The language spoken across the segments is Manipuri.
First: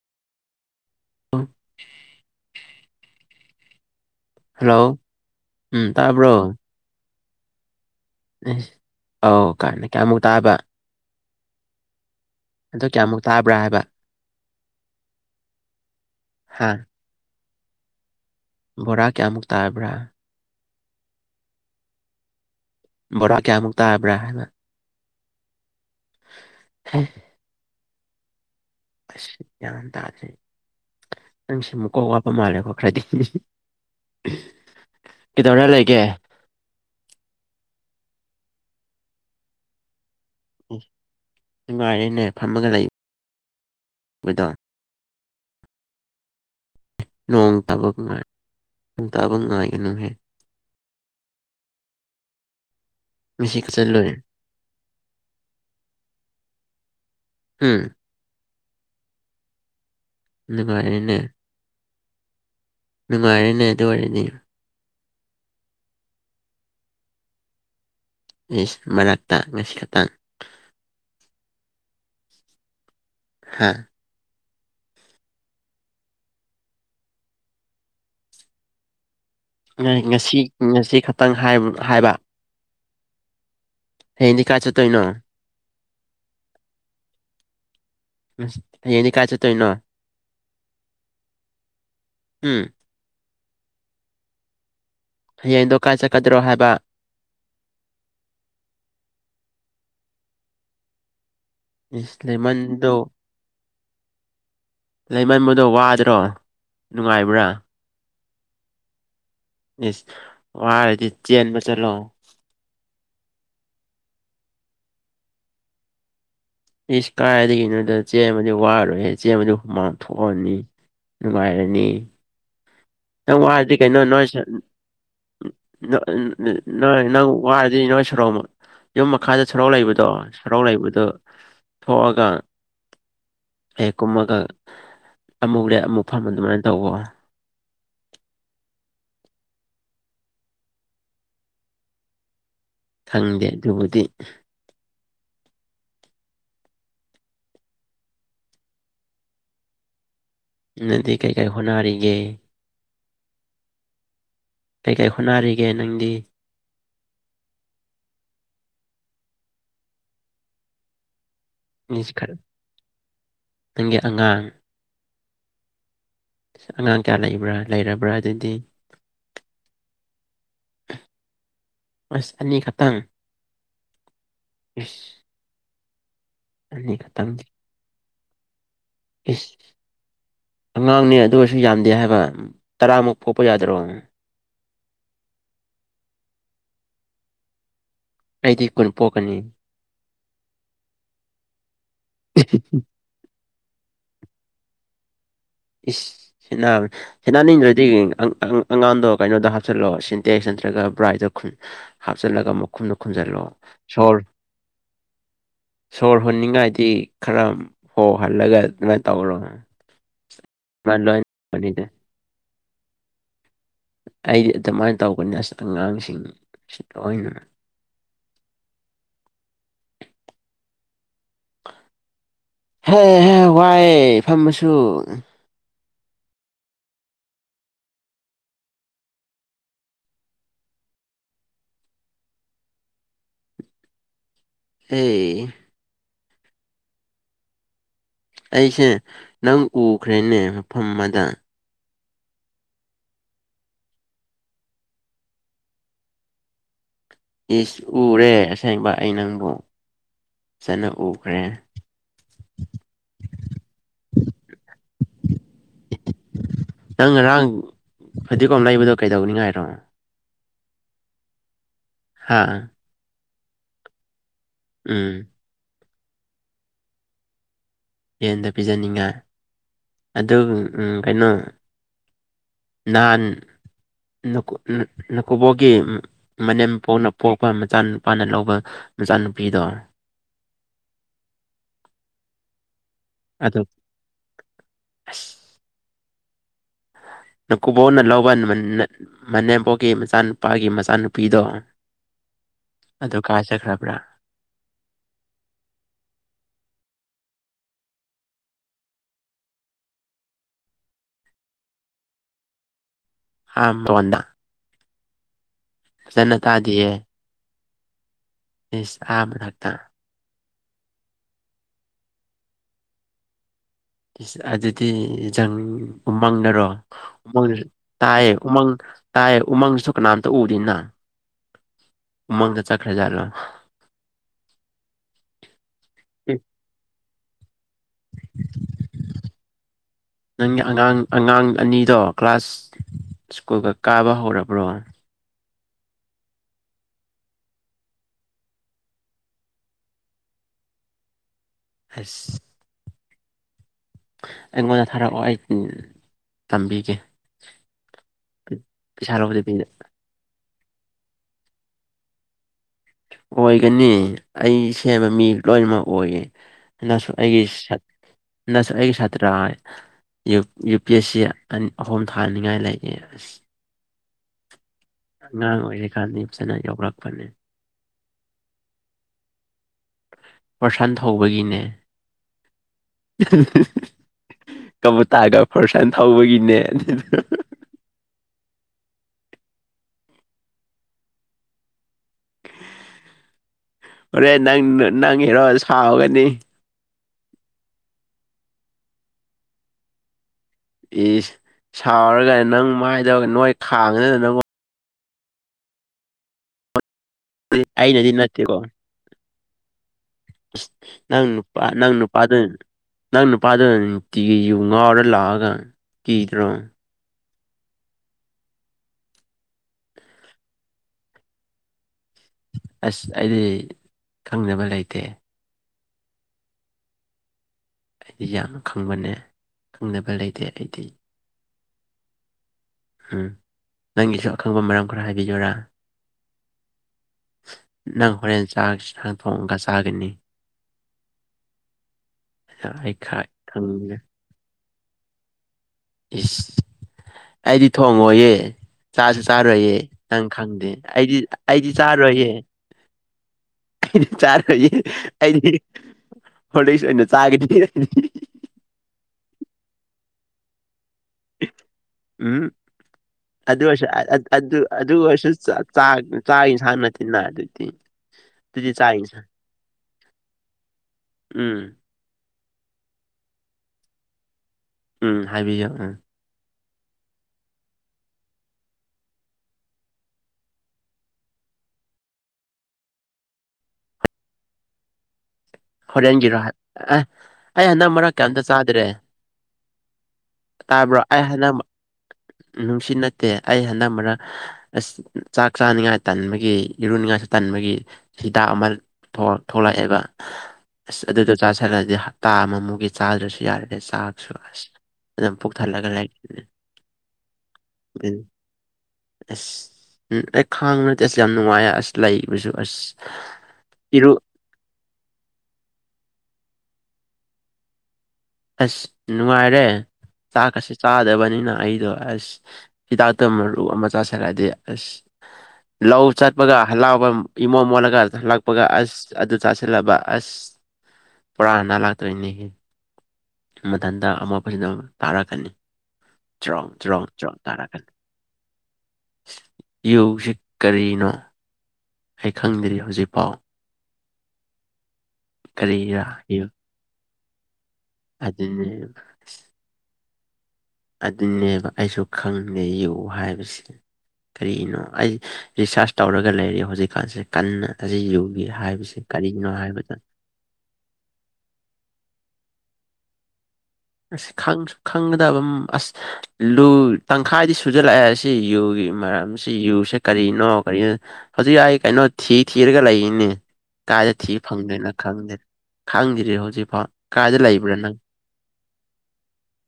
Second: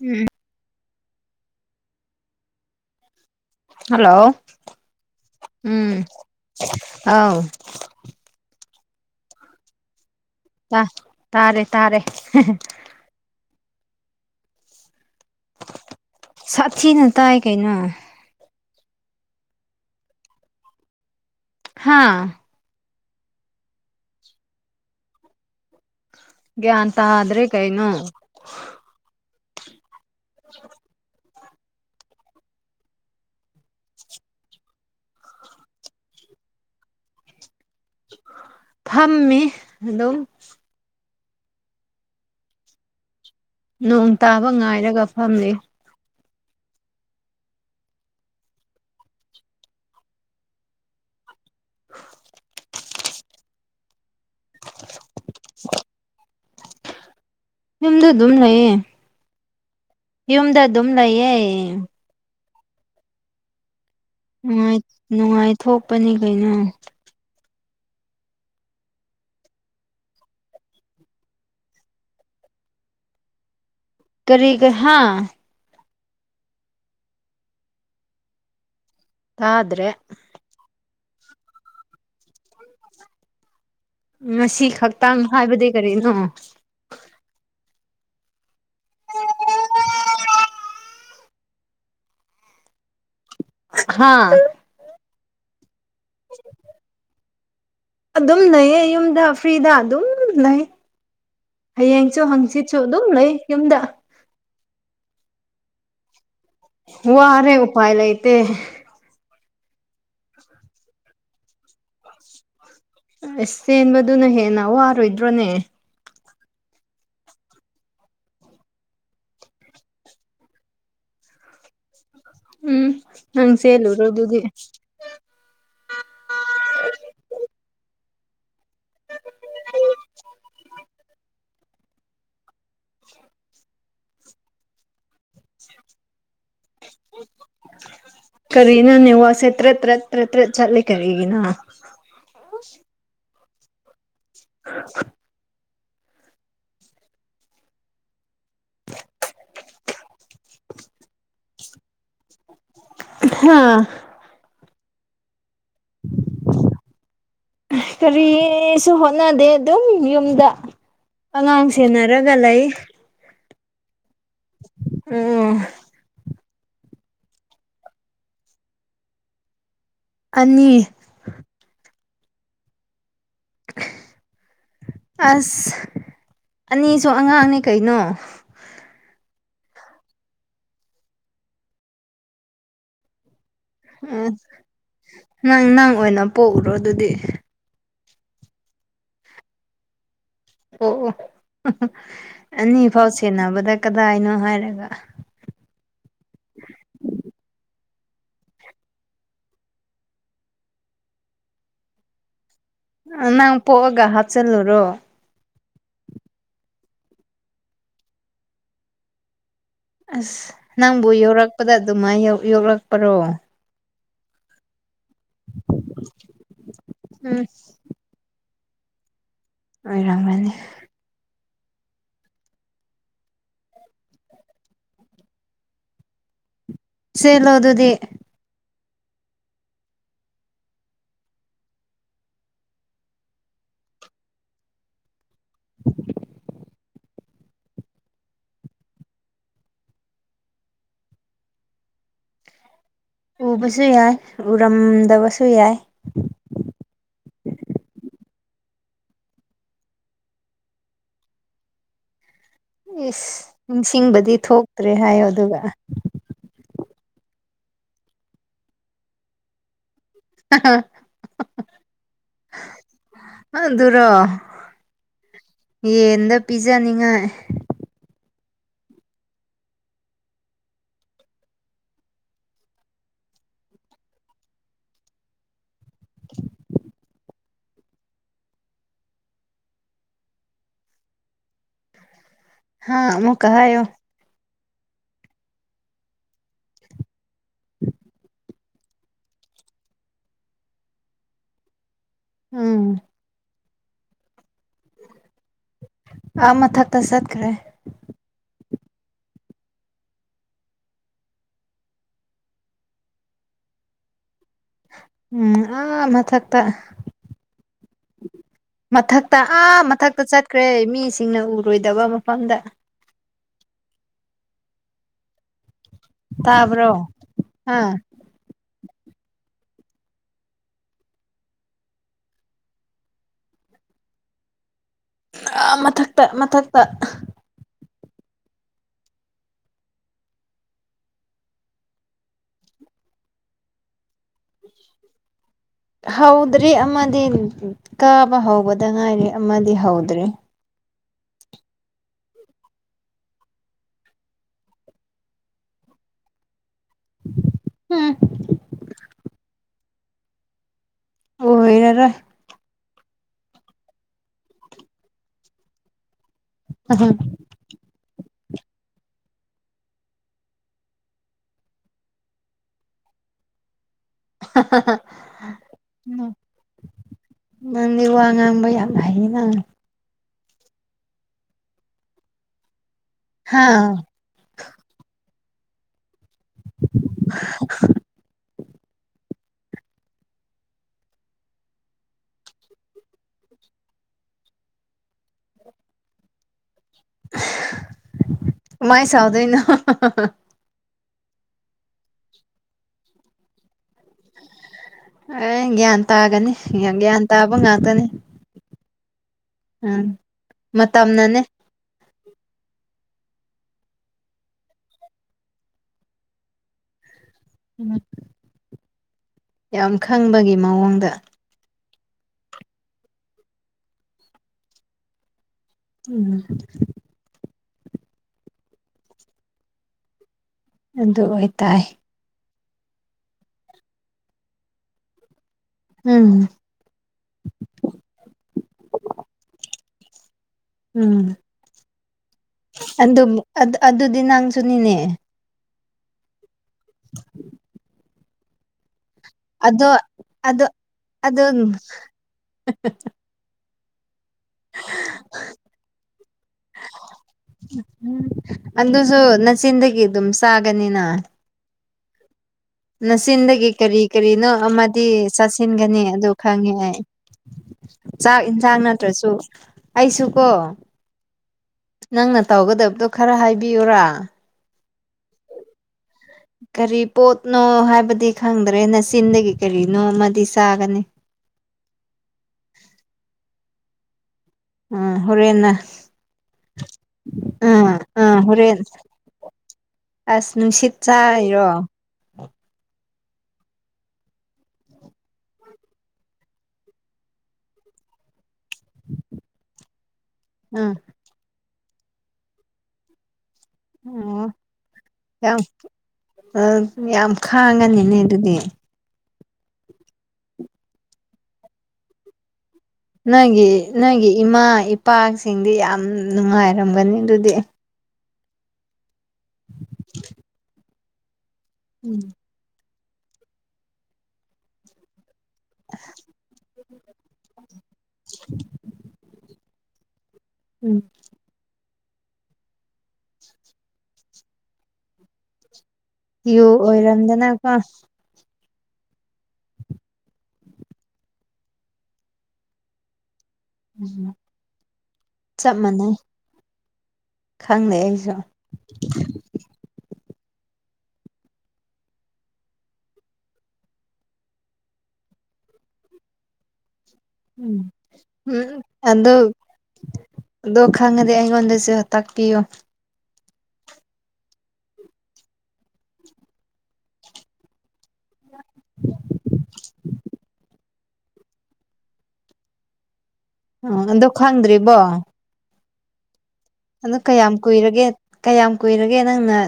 ꯎꯝ [inaudible] ꯍꯜꯂꯣ ꯍꯜꯂꯣ ꯎꯝ ꯑꯥꯎ ꯑꯧ ꯀꯥꯟꯅ ꯀꯌꯥꯃꯨꯛ ꯇꯥꯕ ꯇ ꯇꯥꯔꯦ ꯇꯥꯔꯦ ꯑꯗꯣ ꯀꯌꯥꯃꯨꯛ ꯇꯥꯕ꯭ꯔꯥ ꯍꯥꯏꯕ ꯍꯥ ꯁꯥꯊꯤꯅ ꯇꯥꯏ ꯀꯩꯅꯣ ꯕꯣꯔꯥ ꯀꯌꯥꯃꯨꯛ ꯇꯥꯕ꯭ꯔꯥ ꯍꯥꯥ ꯕꯣꯔꯥ ꯀꯌꯥꯃꯨꯛ ꯇꯥꯕ꯭ꯔꯥ ꯍꯥꯏꯅ ꯒꯤꯌꯥꯇ ꯍꯥꯗ꯭ꯔꯦ ꯀꯩꯩꯅꯣ ꯒꯌ꯭ꯥꯟ ꯇꯥꯗꯦ ꯅꯪꯁ ꯑꯃꯨꯛꯀꯣꯛ ꯋꯥꯄ ꯃꯥꯜꯂꯦꯀꯣ ꯈꯔꯗꯤ ꯀꯩꯗꯧꯔ ꯂꯩꯒꯦ ꯐꯝꯃꯤ ꯑꯗꯨꯝ ꯅꯨꯡ ꯉꯔꯦꯅꯦ ꯐꯝꯃꯒ ꯂꯩ ꯅꯣꯡ ꯇꯥꯕ ꯉꯥꯏꯔꯒ ꯐꯝꯂꯤ ꯅꯣꯡ ꯇꯥꯕ ꯉꯥꯏ ꯅꯣꯡ ꯇꯥꯕ ꯉꯥꯏꯒꯅꯨꯍꯦ ꯃꯤꯁꯤꯛ ꯆꯠꯂꯣꯏꯔꯦ [inaudible] ꯎꯝ ꯌꯨꯝꯗ ꯑꯗꯨꯝ ꯂꯩꯌꯦ ꯌꯨꯝꯗ ꯑꯗꯨꯝ ꯅꯨꯡꯉꯥꯏꯔꯦꯅꯦ ꯂꯩꯌꯦ ꯅꯨꯡꯉꯥꯏꯔꯦꯅꯦ ꯑꯗꯨ ꯑꯣꯏꯔꯗꯤ ꯅꯨꯡꯉꯥꯏ ꯅꯨꯡꯉꯥꯏꯊꯣꯛꯄꯅꯤ ꯀꯩꯅꯣ ꯃꯔꯛꯇ ꯉꯁꯤ ꯈꯛꯇꯪ ꯍꯥꯥ ꯀꯔꯤꯒ ꯍꯥꯥ ꯇꯥꯗ꯭ꯔꯦ ꯉꯁꯤ ꯉꯁꯤ ꯈꯛꯇꯪ ꯍꯥꯏꯕ ꯍꯌꯦꯡꯗꯤ ꯀꯥꯏ ꯉꯁꯤ ꯆꯠꯇꯣꯏꯅꯣ ꯈꯛꯇꯥꯡ ꯍꯥꯏꯕꯗꯤ ꯀꯔꯤꯅꯣ ꯉꯁꯤ ꯍꯌꯦꯡꯗꯤ ꯀꯥꯏ ꯆꯠꯇꯣꯏꯅꯣ ꯎꯝ ꯍꯥꯥ ꯍꯌꯦꯡꯗꯣ ꯀꯥꯏ ꯆꯠꯀꯗ꯭ꯔꯣ ꯍꯥꯏꯕ ꯑꯗꯨꯝ ꯂꯩꯌꯦ ꯌꯨꯝꯗ ꯐ꯭ꯔꯤꯗ ꯑꯗꯨꯝ ꯂꯩ ꯏꯁ ꯍꯌꯦꯡꯁꯨ ꯍꯪꯆꯤꯠꯁꯨ ꯑꯗꯨꯝ ꯂꯩꯃꯟꯗꯣ ꯂꯩ ꯌꯨꯝꯗ ꯂꯩꯃꯟꯕꯗꯣ ꯋꯥꯗ꯭ꯔꯣ ꯋꯥꯔꯦ ꯅꯨꯡꯉꯥꯏꯕ꯭ꯔꯥ ꯎꯄꯥꯏ ꯂꯩꯇ‌ꯦ ꯏꯁ ꯋꯥꯔꯗꯤ ꯆꯦꯟꯕ ꯆꯠꯂꯣ ꯑꯁ ꯆꯦꯟꯕꯗꯨꯅ ꯍꯦꯟꯅ ꯋꯥꯔꯣꯏꯗ꯭ꯔꯣꯅꯦ ꯏꯁ ꯀꯥꯏꯗꯒꯤꯅꯣꯗ ꯆꯦꯟꯕꯗꯤ ꯋꯥꯔꯣꯏꯍ‌ꯦ ꯆꯦꯟꯕꯗꯤ ꯍꯨꯃꯥꯡ ꯊꯣꯛꯑꯝꯅꯤ ꯅꯨꯡꯉꯥꯏꯔꯅꯤ ꯎꯝ ꯅꯪ ꯁꯦꯜꯂꯨꯔꯣ ꯑꯗꯨꯗꯤ ꯅꯪ ꯅꯣꯏ ꯅꯪ ꯋꯥꯔꯗꯤ ꯅꯣꯏ ꯁꯣꯔ‌ꯣꯛ ꯌꯨꯝ ꯃꯈꯥꯗ ꯁ‌ꯣꯔ‌ꯣꯛ ꯂꯩꯕꯗꯣ ꯁ‌ꯣꯔ‌ꯣꯛ ꯂꯩꯕꯗꯨ ꯊꯣꯛꯑꯒ ꯍ‌ꯦꯛ ꯀꯨꯝꯃꯒ ꯑꯃꯨꯛ ꯂꯦꯞ ꯑꯃꯨꯛ ꯐꯝ ꯑꯗꯨꯃꯥꯏꯅ ꯇꯧꯌ‌ꯣ ꯀꯔꯤꯅ‌ꯣꯅ‌ꯦ ꯋꯥꯁꯦ ꯇꯔ‌ꯦꯠ ꯇꯔ‌ꯦꯠ ꯇꯔ‌ꯦꯠ ꯇꯔ‌ꯦꯠ ꯆꯠꯂꯤ ꯀꯔꯤꯒꯤꯅ‌ꯣ ꯈꯪꯗꯦ ꯑꯗꯨꯕꯨꯗꯤ [unintelligible] ꯅꯪꯗꯤ ꯀꯩ ꯀꯩ ꯍꯣꯠꯅꯔꯤꯒꯦ ꯍꯥꯥ ꯀꯩ ꯀꯩ ꯍꯣꯠꯅꯔꯤꯒꯦ ꯅꯪꯗꯤ ꯀꯔꯤꯌ‌ꯦꯁꯨ ꯍꯣꯠꯅꯗꯦ ꯑꯗꯨꯝ ꯌꯨꯝꯗ ꯑꯉꯥꯡ ꯅꯤꯁ ꯈꯔ ꯁꯦꯟꯅꯔꯒ ꯂꯩ ꯅꯪꯒꯤ ꯑꯉꯥꯡ ꯎꯝ ꯑꯉꯥꯡ ꯀꯌꯥ ꯂꯩꯕ꯭ꯔꯥ ꯂꯩꯔꯕ꯭ꯔꯥ ꯑꯗꯨꯗꯤ ꯑꯅꯤ ꯑꯁ ꯑꯅꯤ ꯈꯛꯇꯪ ꯏꯁ ꯑꯁ ꯑꯅꯤ ꯑꯅꯤꯁꯨ ꯈꯛꯇꯪ ꯑꯉꯥꯡꯅꯦ ꯀꯩꯅꯣ ꯏꯁ ꯑꯉꯥꯡꯅꯦ ꯑꯗꯨ ꯑꯣꯏꯁꯨ ꯌꯥꯝꯗꯦ ꯍꯥꯏꯕ ꯇꯔꯥꯃꯨꯛ ꯄꯣꯛꯄ ꯌꯥꯗ꯭ꯔꯣ ꯎ ꯅꯪ ꯅꯪ ꯑꯣꯏꯅ ꯄꯣꯛꯎꯔꯣ ꯑꯗꯨꯗꯤ ꯑꯩꯗꯤ ꯀꯨꯟ ꯄꯣꯛꯀꯅꯤ ꯄ‌ꯣꯛꯑꯣ ꯑꯅꯤ ꯐꯥꯎ ꯁꯦꯟꯅꯕꯗ ꯀꯗꯥꯏꯅꯣ ꯍꯥꯏꯔꯒ ꯏꯁ ꯁ‌ꯦꯟꯅꯕ ꯁ‌ꯦꯟꯅꯅꯤꯡꯗ꯭ꯔꯗꯤ ꯑꯪ ꯑꯪ ꯑꯉꯥꯡꯗꯣ ꯀꯩꯅꯣꯗ ꯍꯥꯞꯆꯤꯜꯂꯣ ꯁꯤꯟꯇꯦꯛꯁ ꯅꯠꯇ꯭ꯔꯒ ꯕ꯭ꯔꯥꯏꯠꯗ ꯈꯨꯟ ꯍꯥꯞꯆꯜꯂꯒ ꯃꯈꯨꯝꯗ‌ꯣ ꯈꯨꯝꯖꯜꯂꯣ ꯅꯪ ꯄꯣꯛꯑꯒ ꯁꯣꯔ ꯍꯥꯞꯆꯤꯜꯂꯨꯔꯣ ꯁꯣꯔ ꯍ‌ꯣꯟꯅꯤꯉꯥꯏꯗꯤ ꯈꯔ ꯍꯣꯍꯜꯂꯒ ꯑꯗꯨꯃꯥꯏꯟ ꯇꯧꯔꯣ ꯑꯁ ꯅꯪꯕꯨ ꯂꯣꯏꯅ ꯌ‌ꯣꯛꯔꯛꯄꯗ ꯇꯧꯅꯤꯗ ꯑꯗꯨꯃꯥꯏꯟ ꯌ‌ꯣꯛ ꯌ‌ꯣꯛꯂꯛꯄꯔꯣ ꯑꯩꯗꯤ ꯑꯗꯨꯃꯥꯏꯅ ꯇꯧꯕꯅ‌ꯦ ꯑꯁ ꯑꯉꯥꯡꯁꯤꯡ ꯁꯤ ꯂ‌ꯣꯏꯅ ꯎꯝ ꯑꯣꯏꯔꯝꯃꯅꯤ ꯍꯦ ꯍ‌ꯦ ꯋꯥꯏꯑꯦ ꯐꯝꯕꯁꯨ ꯆ‌ꯦꯜꯂꯣ ꯑꯗꯨꯗꯤ ꯑꯦ [unintelligible] ꯑꯩꯁꯦ ꯅꯪ ꯎꯈ꯭ꯔꯦꯅꯦ ꯃꯐꯝ ꯑꯃꯗ ꯎꯕꯁꯨ ꯌꯥꯏ ꯎꯔꯝꯗꯕꯁꯨ ꯌꯥꯏ ꯏꯁ ꯎꯔꯦ ꯑꯁꯦꯡꯕ ꯑꯩ ꯅꯪꯕꯨ ꯐꯖꯅ ꯎꯈ꯭ꯔꯦ ꯏꯁ ꯅꯤꯡꯁꯤꯡꯕꯗꯤ ꯊꯣꯛꯇ꯭ꯔꯦ ꯍꯥꯏꯌꯣ ꯑꯗꯨꯒ ꯅꯪ ꯉꯔꯥꯡ ꯐꯗꯤꯒꯣꯝ ꯂꯩꯕꯗꯣ ꯀꯩꯗꯧꯅꯤꯉꯥꯏꯔꯣ [unintelligible] ꯍꯥꯥ ꯑꯗꯨꯨꯔꯣ ꯎꯝ ꯌꯦꯟꯗ ꯄꯤꯖꯅꯤꯡꯉꯥꯏ ꯌꯦꯟꯗ ꯄꯤꯖꯅꯤꯡꯉꯥꯏ ꯑꯗꯨꯝ ꯎꯝ ꯀꯩꯅꯣ ꯅꯥꯍꯟ ꯅꯀꯨꯠ ꯅꯀꯨꯕꯣꯛꯒꯤ ꯃꯅꯦꯝ ꯄꯣꯛꯅ ꯄꯣꯛꯄ ꯃꯆꯥꯅꯨꯄꯥꯅ ꯂꯧꯕ ꯃꯆꯥꯅꯨꯄꯤꯗꯣ ꯍꯥꯥ ꯑꯃꯨꯛꯀ ꯑꯗꯨ ꯍꯥꯏꯌꯣ ꯑꯁ ꯅꯀꯨꯕ‌ꯣꯛꯅ ꯂꯧꯕ ꯃꯅꯦ ꯃꯅꯦꯝꯕꯣꯛꯒꯤ ꯃꯆꯥꯅꯨꯄꯥꯒꯤ ꯃꯆꯥꯅꯨꯄꯤꯗꯣ ꯎꯝ ꯑꯗꯣ ꯀꯥꯏ ꯆꯠꯈ꯭ꯔꯥꯕ꯭ꯔꯥ ꯑꯥ ꯃꯊꯛꯇꯥ ꯆꯠꯈ꯭ꯔꯦ [unintelligible] ꯎꯝ ꯑꯥ ꯐꯖꯅ ꯃꯥꯊꯛꯇ ꯇꯥꯗꯤꯌꯦ ꯏꯁ ꯑꯥ ꯃꯊꯛꯇ ꯑꯥ ꯃꯊꯛꯇ ꯆꯠꯈ꯭ꯔꯦ ꯃꯤꯁꯤꯡꯅ ꯎꯔꯣꯏꯗꯕ ꯃꯐꯝꯗ ꯏꯁ ꯑꯗꯨꯗꯤ ꯖꯟ ꯎꯃꯪꯅꯔꯣ ꯇꯥꯕ꯭ꯔꯣ ꯑꯥ [unintelligible] ꯇꯥꯏꯌꯦ ꯎꯃꯪ ꯇꯥꯏꯌꯦ ꯎꯃꯪꯁꯨ ꯀꯅꯥꯝꯇ ꯎꯗꯦꯅ ꯎꯃꯪꯗ ꯆꯠꯈ꯭ꯔꯖꯥꯠꯂꯥ ꯑꯥ ꯃꯊꯛꯇ ꯃꯊꯛꯇ ꯅꯪꯒꯤ ꯑꯉꯥꯡ ꯑꯉꯥꯡ ꯑꯅꯤꯗꯣ ꯀ꯭ꯂꯥꯁ ꯁ꯭ꯀꯨꯜꯒ ꯀꯥꯕ ꯍꯧꯔꯕ꯭ꯔꯣ ꯍꯧꯗ꯭ꯔꯤ ꯑꯃꯗꯤ ꯀꯥꯕ ꯍꯧꯕꯗ ꯉꯥꯏꯔꯤ ꯑꯃꯗꯤ ꯍꯧꯗ꯭ꯔꯤ ꯍꯩꯁ ꯑꯩꯉꯣꯟꯗ ꯊꯥꯔꯛꯑꯣ ꯑꯩ ꯇꯝꯕꯤꯒꯦ ꯍꯝ ꯄꯩꯁꯥ ꯂꯧꯕꯗꯤꯗ ꯑꯣꯏꯔꯔꯣꯏ ꯑꯣꯏꯒꯅꯤ ꯑꯩ ꯁꯦꯝꯕ ꯃꯤ ꯂꯣꯏꯅꯃꯛ ꯑꯣꯏꯌꯦ ꯅꯁꯨ ꯑꯩꯒꯤ ꯁꯛ ꯅꯁꯨ ꯑꯩꯒꯤ ꯁꯥꯇ꯭ꯔꯥ ꯌꯨ ꯌꯨꯄꯤ ꯑꯦꯁ ꯁꯤ ꯑꯥꯟ ꯑꯍꯨꯝ ꯊꯥꯅꯤꯡꯉꯥꯏ ꯂꯩꯅꯦ ꯑꯁ [unintelligible] ꯑꯉꯥꯡ ꯑꯣꯏꯔꯤꯀꯥꯟꯗꯤ ꯎꯝ ꯐꯖꯅ ꯌꯥꯎꯔꯛꯄꯅꯦ ꯅꯪꯗꯤ ꯋꯥ ꯉꯥꯡꯕ ꯌꯥꯝ ꯍꯩꯌꯦꯅ ꯐꯣꯔꯁꯥꯟ ꯊꯧꯕꯒꯤꯅꯦ ꯍꯥ ꯀꯕꯨꯇꯥꯥꯒ ꯐꯣꯔꯁꯟ ꯊꯧꯕꯒꯤꯅꯦ ꯑꯗꯨꯗꯨ [unintelligible] ꯍꯣꯔꯦꯟ ꯅꯪ ꯅꯪ ꯍꯦꯔꯣ ꯁꯥꯎꯒꯅꯤ ꯀꯃꯥꯏꯟ ꯁꯥꯎꯗꯣꯏꯅꯣ ꯏꯁ ꯁꯥꯎꯔꯒ ꯅꯪ ꯃꯥꯏꯗꯧ ꯅꯣꯏ ꯈꯥꯡꯉꯅ ꯅꯉꯣꯟ ꯑꯥꯏ ꯒꯌꯥꯟ ꯇꯒꯅꯤ ꯌꯒꯌꯥꯟ [unintelligible] ꯑꯩꯅꯗꯤ ꯅꯠꯇꯦ ꯀꯣ ꯎꯝ ꯅꯪ ꯃꯇꯝꯅꯅꯦ ꯅꯨꯄꯥ ꯅꯪ ꯅꯨꯄꯥ ꯗꯨꯅ ꯅꯪ ꯅꯨꯄꯥꯗꯨꯅ ꯅꯨꯡꯇꯤꯒꯤ ꯌꯨ ꯉꯥꯎꯔ ꯂꯥꯛꯑꯒ ꯀꯤꯗ꯭ꯔꯣ [unintelligible] ꯌꯥꯝ ꯈꯪꯕꯒꯤ ꯃꯑꯣꯡꯗ ꯑꯁ ꯑꯩꯗꯤ ꯈꯪꯗꯕ ꯂꯩꯇꯦ ꯎꯝ ꯑꯩꯗꯤ ꯌꯥꯝ ꯈꯪꯕꯅꯦ ꯈꯪꯗꯕ ꯂꯩꯇꯦ ꯑꯩꯗꯤ ꯑꯗꯨ ꯑꯣꯏꯇꯥꯥꯏ ꯎꯝ ꯅꯪꯒꯤꯁꯨ ꯑꯈꯪꯕ ꯃꯔꯝ ꯈꯔ ꯍꯥꯏꯕꯤꯌꯨꯔꯥ ꯎꯝ ꯅꯪ ꯍꯣꯔꯦꯟ ꯆꯥꯛ ꯁꯥ ꯊꯣꯡꯉꯒ ꯆꯥꯒꯅꯤ ꯎꯝ ꯑꯗꯣ ꯑꯩ ꯈꯔ ꯑꯗꯨꯃꯨꯛ ꯑꯗꯨ ꯈꯪꯒꯦ ꯑꯗꯨꯗꯤ ꯅꯪꯁꯨꯨꯅꯤꯅꯦ ꯏꯁ ꯑꯩꯗꯤ ꯊꯣꯡꯉꯣꯏꯌꯦ ꯆꯥꯁꯨ ꯆꯥꯔꯣꯏꯌꯦ ꯑꯗꯣ ꯅꯪ ꯑꯗꯣ ꯈꯪꯗꯦ ꯑꯩꯗꯤ ꯑꯗꯨ ꯑꯩꯗꯤ ꯆꯥꯔꯣꯏꯌꯦ ꯑꯩꯗꯤ ꯆꯥꯔꯣꯏꯌꯦ ꯑꯩꯗꯤ ꯍꯣꯔꯂꯤꯛꯁ ꯑꯣꯏꯅ ꯆꯥꯒꯅꯤ ꯑꯗꯨꯁꯨ ꯅꯆꯤꯟꯗꯒꯤ ꯑꯗꯨꯝ ꯆꯥꯒꯅꯤꯅ ꯏ ꯎꯝ ꯑꯗꯨ ꯅꯆꯤꯟꯗꯒꯤ ꯑꯣꯏꯔꯁꯨ ꯑ ꯀꯔꯤ ꯑ ꯀꯔꯤꯅꯣ ꯑꯗꯨ ꯑꯗꯨ ꯑꯃꯗꯤ ꯑꯣꯏꯔꯁꯨ ꯆꯥ ꯆꯥꯁꯤꯟꯒꯅꯤ ꯆꯥꯛ ꯑꯗꯨ ꯆꯥꯛ ꯈꯪꯉꯦ ꯌꯦꯟꯁꯥꯡ ꯑꯩ ꯅꯇꯦꯅꯥ ꯑꯗꯨꯗꯤ ꯆꯥꯛ ꯑꯗꯨꯗꯤ ꯏꯟꯁꯥꯡ ꯆꯥꯛ ꯅꯠꯇ꯭ꯔꯁꯨ ꯑꯩꯁꯨ ꯀꯣ ꯎꯝ ꯅꯪꯅ ꯇꯧꯒꯗꯕꯗꯣ ꯈꯔ ꯍꯥꯏꯕꯤꯌꯨꯔꯥ ꯎꯝ ꯍꯥꯏꯕꯤꯌꯨ ꯎꯝ ꯀꯔꯤ ꯄꯣꯠꯅꯣ ꯍꯥꯏꯕꯗꯤ ꯈꯪꯗ꯭ꯔꯦꯅꯦ ꯆꯤꯟꯗꯒꯤ ꯀꯔꯤꯅꯣ ꯑꯃꯗꯤ ꯆꯥꯒꯅꯤ ꯎꯝ ꯍꯣꯔꯦꯟꯅ ꯍꯣꯔꯦꯟꯒꯤꯔꯣ ꯍ ꯑꯦ ꯑꯩ ꯍꯟꯗꯛ ꯎꯝ ꯃꯔꯛ ꯎꯝ ꯀꯩꯝꯇ ꯍꯣꯔꯦꯟ ꯆꯥꯗ꯭ꯔꯦ ꯑꯁ ꯅꯨꯡꯁꯤꯠ ꯆꯥꯔꯤꯔꯣ ꯅꯨꯡꯁꯤꯠ ꯅꯠꯇꯦ ꯑꯩ ꯍꯟꯗꯛ ꯃꯔꯛ ꯑꯁ ꯆꯥꯛ ꯆꯥꯅꯤꯡꯉꯥꯏ ꯇꯟꯕꯒꯤ ꯏꯔꯨꯅꯤꯡꯉꯥꯏꯁꯨ ꯇꯟꯕꯒꯤ ꯍꯤꯗꯥꯛ ꯑꯃ [unintelligible] ꯊꯣꯛꯂꯛꯑꯦꯕ ꯎꯝ ꯑꯁ ꯑꯗꯨꯗꯣ ꯆꯥꯥꯁꯜꯂꯗꯤ ꯍꯞꯇꯥ ꯑꯃꯃꯨꯛꯀꯤ ꯆꯥꯗ꯭ꯔꯁꯨ ꯌꯥꯔꯅꯤ ꯆꯥꯛꯁꯨ ꯑꯣ ꯑꯁ ꯑꯗꯨꯝ ꯄꯨꯛ ꯌꯥꯝ ꯊꯜꯂꯒ ꯂꯩ ꯑ ꯌꯥꯝ ꯈꯥꯡꯉꯅꯤꯅꯦ ꯎꯝ ꯑꯗꯨꯗꯤ ꯑꯁ ꯎꯝ ꯑꯦ ꯈꯥꯡꯕ ꯅꯠꯇꯦ ꯑꯁ ꯌꯥꯝ ꯅꯨꯡꯉꯥꯏꯌꯦ ꯑꯁ ꯂꯩꯕꯁꯨ ꯑꯁ ꯅꯪꯒꯤ ꯏꯔꯨ ꯅꯪꯒꯤ ꯏꯃꯥ ꯏꯄꯥꯁꯤꯡꯗꯤ ꯌꯥꯝ ꯅꯨꯡꯉꯥꯏꯔꯝꯒꯅꯤ ꯑꯗꯨꯗꯤ ꯑꯁ ꯅꯨꯡꯉꯥꯏꯔꯦ ꯆꯥꯛꯀꯁꯤ ꯆꯥꯗꯕꯅꯤꯅ ꯑꯩꯗꯣ ꯎꯝ ꯑꯁ ꯍꯤꯗꯥꯛꯇꯣ ꯃꯔꯨ ꯑꯃ ꯆꯥꯁꯤꯜꯂꯗꯤ ꯑꯁ ꯂꯧ ꯆꯠꯄꯒ ꯍꯜꯂꯛꯑꯕ ꯏꯃꯣꯠ ꯃꯣꯠꯂꯒ ꯍꯜꯂꯛꯄꯒ ꯑꯁ ꯑꯗꯨ ꯆꯥ ꯁꯤꯜꯂꯕ ꯑꯁ ꯎꯝ ꯄꯨꯔꯥ ꯅꯥꯂꯛꯇꯣꯏꯅꯤꯍꯦ ꯃꯊꯟꯇ ꯑꯃꯣꯠꯄꯁꯤ ꯗꯨꯝ ꯇꯥꯔꯛꯀꯅꯤ ꯌꯨ ꯆ꯭ꯔꯣꯡ ꯆ꯭ꯔꯣꯡ ꯆ꯭ꯔꯣꯡ ꯑꯣꯏꯔꯝꯗꯅꯀꯣ ꯇꯥꯔꯛꯀꯅꯤ ꯌꯨꯁꯤ ꯀꯔꯤꯅꯣ ꯑꯩ ꯈꯪꯗ꯭ꯔꯤ ꯍꯧꯖꯤꯛꯐꯥꯎ [inaudible] ꯆꯞ ꯀꯔꯤꯔꯥ ꯃꯥꯟꯅꯩ ꯌꯨ ꯈꯪꯗꯦ ꯑꯩꯁꯨ ꯎꯝ ꯑꯗꯨꯅꯦꯕ ꯑꯩꯁꯨ ꯈꯪꯗꯦ ꯌꯨ ꯍꯥꯏꯕꯁꯤ ꯀꯔꯤꯅꯣ ꯑꯩ ꯔꯤꯁꯥꯔꯁ ꯇꯧꯔꯒ ꯂꯩꯔꯦ ꯍꯧꯖꯤꯛꯀꯥꯟꯁꯦ ꯀꯟꯅ ꯎꯝ ꯑꯁꯤ ꯌꯨꯒꯤ ꯎꯝ ꯍꯥꯏꯕꯁꯤ ꯑꯗꯨ ꯀꯔꯤꯒꯤꯅꯣ ꯍꯥꯏꯕꯗ ꯑꯗꯣ ꯈꯪꯉꯗꯤ ꯑꯩꯉꯣꯟꯗꯁꯨ ꯇꯥꯛꯄꯤꯌꯨ ꯑꯁ ꯈꯪꯗꯦ ꯈꯪꯒꯗꯕ ꯑꯁ ꯂꯨ ꯇꯪꯈꯥꯏꯗꯤ ꯁꯨꯖꯜꯂꯛꯑꯦ ꯁꯤ ꯌꯨꯒꯤ ꯃꯔꯝꯁꯤ ꯌꯨꯁꯤ ꯀꯔꯤꯅꯣ ꯀꯔꯤꯅꯣ ꯍꯧꯖꯤꯛ ꯑꯩ ꯀꯩꯅꯣ ꯊꯤ ꯊꯤꯔꯒ ꯂꯩꯔꯤꯅꯤ ꯎꯝ ꯀꯥꯏꯗ ꯑꯗꯣ ꯊꯤ ꯐꯪꯗꯣꯏꯅꯣ ꯈꯪꯗ꯭ꯔꯤꯕꯣ ꯈꯪꯗꯦ ꯈꯪꯗ꯭ꯔꯤ ꯍꯧꯖꯤꯛꯐꯥꯎ ꯑꯗꯨ ꯀꯥꯏꯗ ꯀꯌꯥꯝ ꯂꯩꯕ꯭ꯔꯥ ꯅꯪ ꯀꯨꯏꯔꯒꯦ ꯀꯌꯥꯝ ꯀꯨꯏꯔꯒꯦ ꯅꯪꯅ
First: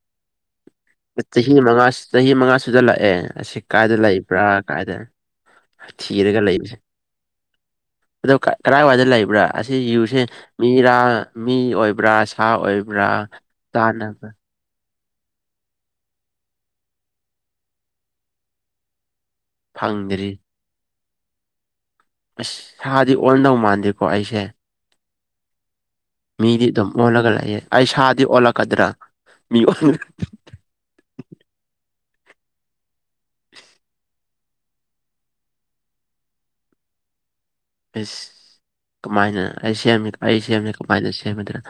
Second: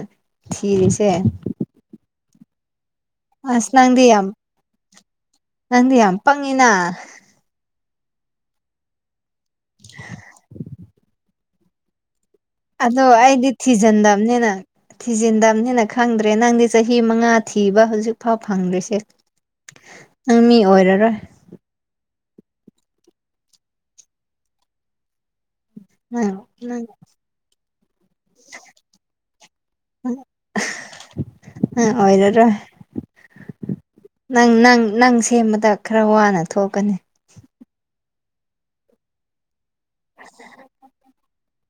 ꯊꯤꯔꯤꯁꯦ ꯆꯍꯤ ꯃꯉꯥ ꯆꯍꯤ ꯃꯉꯥ ꯁꯨꯖꯂꯛꯑꯦ ꯑꯁꯤ ꯑꯁ ꯀꯥꯏꯗ ꯅꯪꯗꯤ ꯌꯥꯝ ꯂꯩꯕ꯭ꯔꯥ ꯀꯥꯏꯗ ꯅꯪꯗꯤ ꯌꯥꯝ ꯊꯤꯔꯒ ꯄꯪꯉꯤꯅ ꯂꯩꯕꯁꯦ ꯑꯗꯣ ꯀ ꯀꯗꯥꯥꯏꯋꯥꯏꯗ ꯂꯩꯕ꯭ꯔꯥ ꯑꯁꯤ ꯌꯨꯁꯦ ꯃꯤꯔꯥ ꯃꯤ ꯑꯣꯏꯕ꯭ꯔꯥ ꯁꯥ ꯑꯣꯏꯕ꯭ꯔꯥ ꯆꯥꯅꯕ ꯊꯤꯖꯟꯗꯕꯅꯤꯅ ꯊꯤꯖꯤꯟꯗꯕꯅꯤꯅ ꯈꯪꯗ꯭ꯔꯦ ꯅꯪꯗꯤ ꯆꯍꯤ ꯃꯉꯥ ꯊꯤꯕ ꯍꯧꯖꯤꯛ ꯐꯥꯎ ꯐꯪꯗ꯭ꯔꯤꯁꯦ ꯐꯪꯗ꯭ꯔꯤ ꯅꯪ ꯃꯤ ꯑꯣꯏꯔꯥꯔꯣꯏ ꯑꯁ ꯍꯥꯗꯤ ꯑꯣꯟꯗꯧ ꯃꯥꯟꯗꯦꯀꯣ ꯑꯩꯁꯦ ꯎꯝ ꯃꯤꯗꯤ ꯑꯗꯨꯝ ꯑꯣꯜꯂꯒ ꯂꯩꯌꯦ ꯑꯩ ꯁꯥꯗꯤ ꯑꯣꯜꯂꯛꯀꯗ꯭ꯔꯥ ꯃꯤ ꯅꯪ ꯑꯣꯏꯔꯔꯣꯏ ꯅꯪ ꯅꯪ ꯅꯪ ꯁꯦꯝꯕꯗ ꯈꯥꯔ ꯋꯥꯅ ꯊꯣꯛꯀꯅꯤ ꯏꯁ ꯀꯃꯥꯏꯅ ꯑꯩ ꯁꯦꯝ ꯑꯩ ꯁꯦꯝꯕꯖꯦ ꯀꯃꯥꯏꯅ ꯁꯦꯝꯒꯗꯔ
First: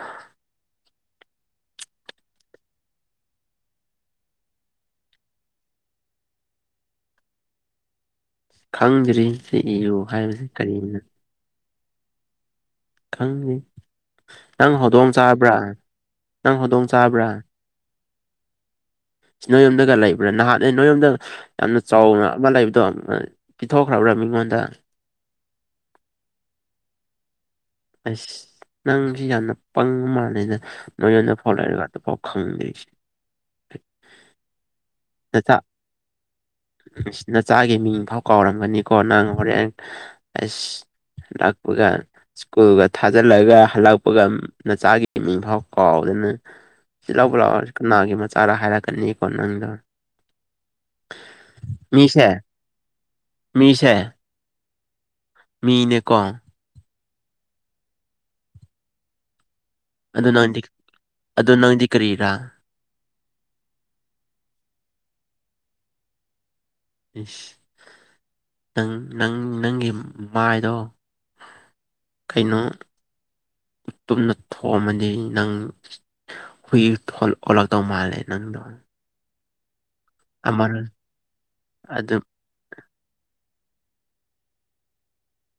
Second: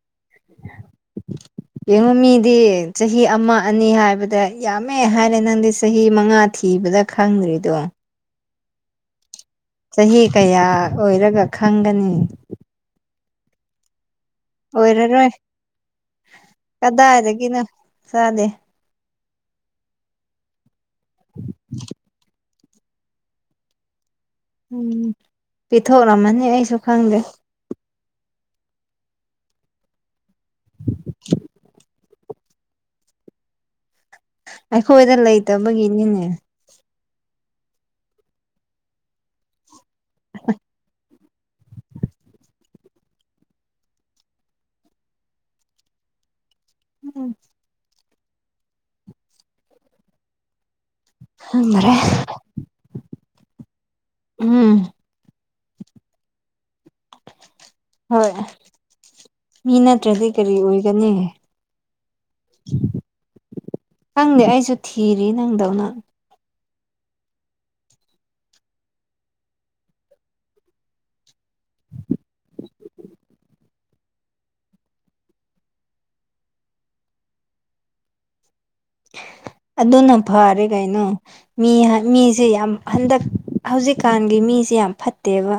[inaudible] ꯌꯦꯡꯉꯨ ꯃꯤꯗꯤ ꯆꯍꯤ ꯑꯃ ꯑꯅꯤ ꯍꯥꯏꯕꯗ ꯌꯥꯝꯃꯦ ꯍꯥꯏꯔꯦ ꯅꯪꯗꯤ ꯆꯍꯤ ꯃꯉꯥ ꯊꯤꯕꯗ ꯈꯪꯗ꯭ꯔꯤꯗꯣ ꯈꯪꯗ꯭ꯔꯤ ꯁꯤ ꯏꯌꯨ ꯆꯍꯤ ꯍꯥꯏꯕꯁꯤ ꯀꯌꯥ ꯀꯔꯤꯅ ꯑꯣꯏꯔꯒ ꯈꯪꯒꯅꯤ ꯈꯪꯅꯤ ꯅꯪ ꯍꯧꯗꯣꯡ ꯑꯣꯏꯔꯔꯣꯏ ꯆꯥꯕ꯭ꯔꯥ ꯅꯪ ꯍꯧꯗꯣꯡ ꯆꯥꯕ꯭ꯔꯥ ꯀꯗꯥꯏꯗꯒꯤꯅꯣ ꯆꯥꯗꯦ ꯅꯣꯏ ꯌꯨꯝꯗꯒ ꯂꯩꯕ꯭ꯔꯥ ꯅꯍꯥꯟꯅꯦ ꯅꯣꯏ ꯌꯨꯝꯗ ꯌꯥꯝ ꯆꯥꯎꯅ ꯑꯃꯥ ꯂꯩꯕꯗꯣ ꯄꯤꯊꯣꯛꯈ꯭ꯔꯕ꯭ꯔꯥ ꯃꯤꯉꯣꯟꯗ ꯄꯤꯊꯣꯛꯂꯝꯃꯅꯤ ꯑꯩꯁꯨ ꯈꯪꯗꯦ ꯑꯁ ꯅꯪꯁꯤ ꯌꯥꯝꯅ ꯄꯪꯕ ꯃꯥꯜꯂꯦꯗ ꯅꯣꯏ ꯌꯨꯝꯗ ꯐꯥꯎ ꯂꯩꯔꯒ ꯑꯗꯨ ꯐꯥꯎ ꯈꯪꯗꯦ ꯑꯩꯈꯣꯏꯗ ꯂꯩꯇꯕꯒꯤꯅꯤꯅꯦ ꯑꯁ ꯅꯆꯥꯒꯤ ꯃꯤꯡ ꯐꯥꯎ ꯀꯥꯎꯔꯝꯒꯅꯤꯀꯣ ꯅꯪ ꯍꯣꯔꯦꯟ ꯑꯁ ꯂꯥꯛꯄꯒ ꯁ꯭ꯀꯨꯜꯒ ꯊꯥꯖꯤꯜꯂꯒ ꯍꯜꯂꯛꯄꯒ ꯅꯆꯥꯒꯤ ꯃꯤꯡ ꯐꯥꯎ ꯀꯥꯎꯗꯅ ꯎꯝ ꯂꯧꯕ ꯂꯥꯛꯑꯣ ꯀꯅꯥꯒꯤ ꯃꯆꯥꯔ ꯍꯥꯏꯔꯛꯀꯅꯤꯀꯣ ꯅꯪꯗꯣ ꯈꯪꯗꯔꯦ ꯃꯤꯁꯦ ꯃꯤꯁꯦ ꯎꯝ ꯃꯤꯅꯦꯀꯣ ꯍꯣꯏ ꯃꯤ ꯅꯠꯇ꯭ꯔꯥꯗꯤ ꯑꯗꯨ ꯀꯔꯤ ꯅꯪꯗꯤ ꯑꯣꯏꯒꯅꯤ ꯑꯗꯨ ꯅꯪꯗꯤ ꯀꯔꯤꯔꯥ ꯈꯪꯗꯦ ꯑꯩꯁꯨ ꯊꯤꯔꯤ ꯅꯪꯗꯧꯅ ꯏꯁ ꯅꯪ ꯅꯪ ꯅꯪꯒꯤ ꯃꯥꯏꯗꯣ ꯀꯩꯅꯣ ꯇꯨꯝꯅ ꯊꯣꯡꯃꯗꯤ ꯅꯪ ꯍꯨꯏ ꯑꯣꯜꯂꯛꯇꯧ ꯃꯥꯜꯂꯦ ꯅꯪꯗꯣ ꯑꯗꯨꯅ ꯐꯥꯔꯦ ꯑꯃꯔꯣꯝ ꯀꯩꯅꯣ ꯃꯤ ꯍꯥꯏ ꯑꯗꯨ ꯃꯤ ꯁꯤ ꯌꯥꯝ ꯍꯟꯗꯛ ꯍꯧꯖꯤꯛꯀꯥꯟꯒꯤ ꯃꯤꯁꯦ ꯌꯥꯝ ꯐꯠꯇꯦꯕ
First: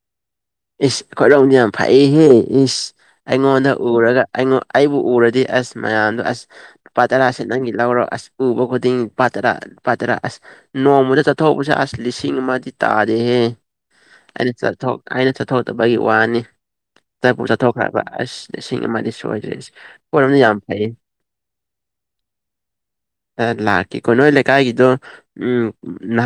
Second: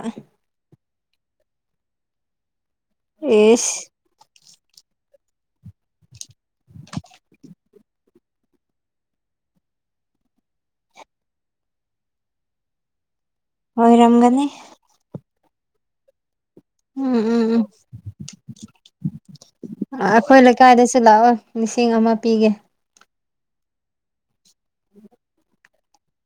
ꯏꯁ ꯑꯈꯣꯏꯔꯣꯝꯗꯤ ꯌꯥꯝ ꯐꯩꯍꯦ ꯏꯁ ꯑꯩꯉꯣꯟꯗ ꯑꯦꯁ ꯎꯔꯥꯒ ꯑꯩꯉꯣꯡ ꯑꯩꯕꯨ ꯎꯔꯗꯤ ꯑꯁ ꯃꯌꯥꯝꯗꯣ ꯑꯁ ꯂꯨꯄꯥ ꯇꯔꯥꯁꯦ ꯅꯪꯒꯤ ꯂꯧꯔꯣ ꯑꯁ ꯎꯕ ꯈꯨꯗꯤꯡ ꯂꯨꯄꯥ ꯇꯔꯥ ꯂꯨꯄꯥ ꯇꯔꯥ ꯑꯁ ꯅꯣꯡꯃꯗ ꯆꯠꯊꯧꯕꯁꯦ ꯑꯁ ꯂꯤꯁꯤꯡ ꯑꯃꯥꯗꯤ ꯇꯥꯗꯦꯍꯦ ꯑꯣꯏꯔꯝꯒꯅꯤ ꯑꯩꯅ ꯆꯠꯊꯣꯛ ꯑꯩꯅ ꯆꯠꯊꯣꯛꯇꯕꯒꯤ ꯋꯥꯅꯦ ꯎꯝ ꯆꯠꯄꯨ ꯎꯝ ꯎꯝ ꯆꯠꯊꯣꯛꯈ꯭ꯔꯕ ꯑꯁ ꯂꯤꯁꯤꯡ ꯑꯃꯥꯗꯤ ꯁꯣꯏꯗ꯭ꯔꯦ ꯑꯩꯈꯣꯏ ꯑꯈꯣꯏꯔꯣꯝꯗꯤ ꯌꯥꯝ ꯐꯩꯌꯦ ꯂꯩꯀꯥꯏꯗꯁꯨ ꯂꯥꯛꯑꯣ ꯂꯤꯁꯤꯡ ꯑꯃꯥ ꯄꯤꯒꯦ ꯑꯥ ꯂꯥꯛꯀꯦꯀꯣ ꯅꯣꯏ ꯂꯩꯀꯥꯏꯒꯤꯗꯣ ꯎꯝ ꯅꯞ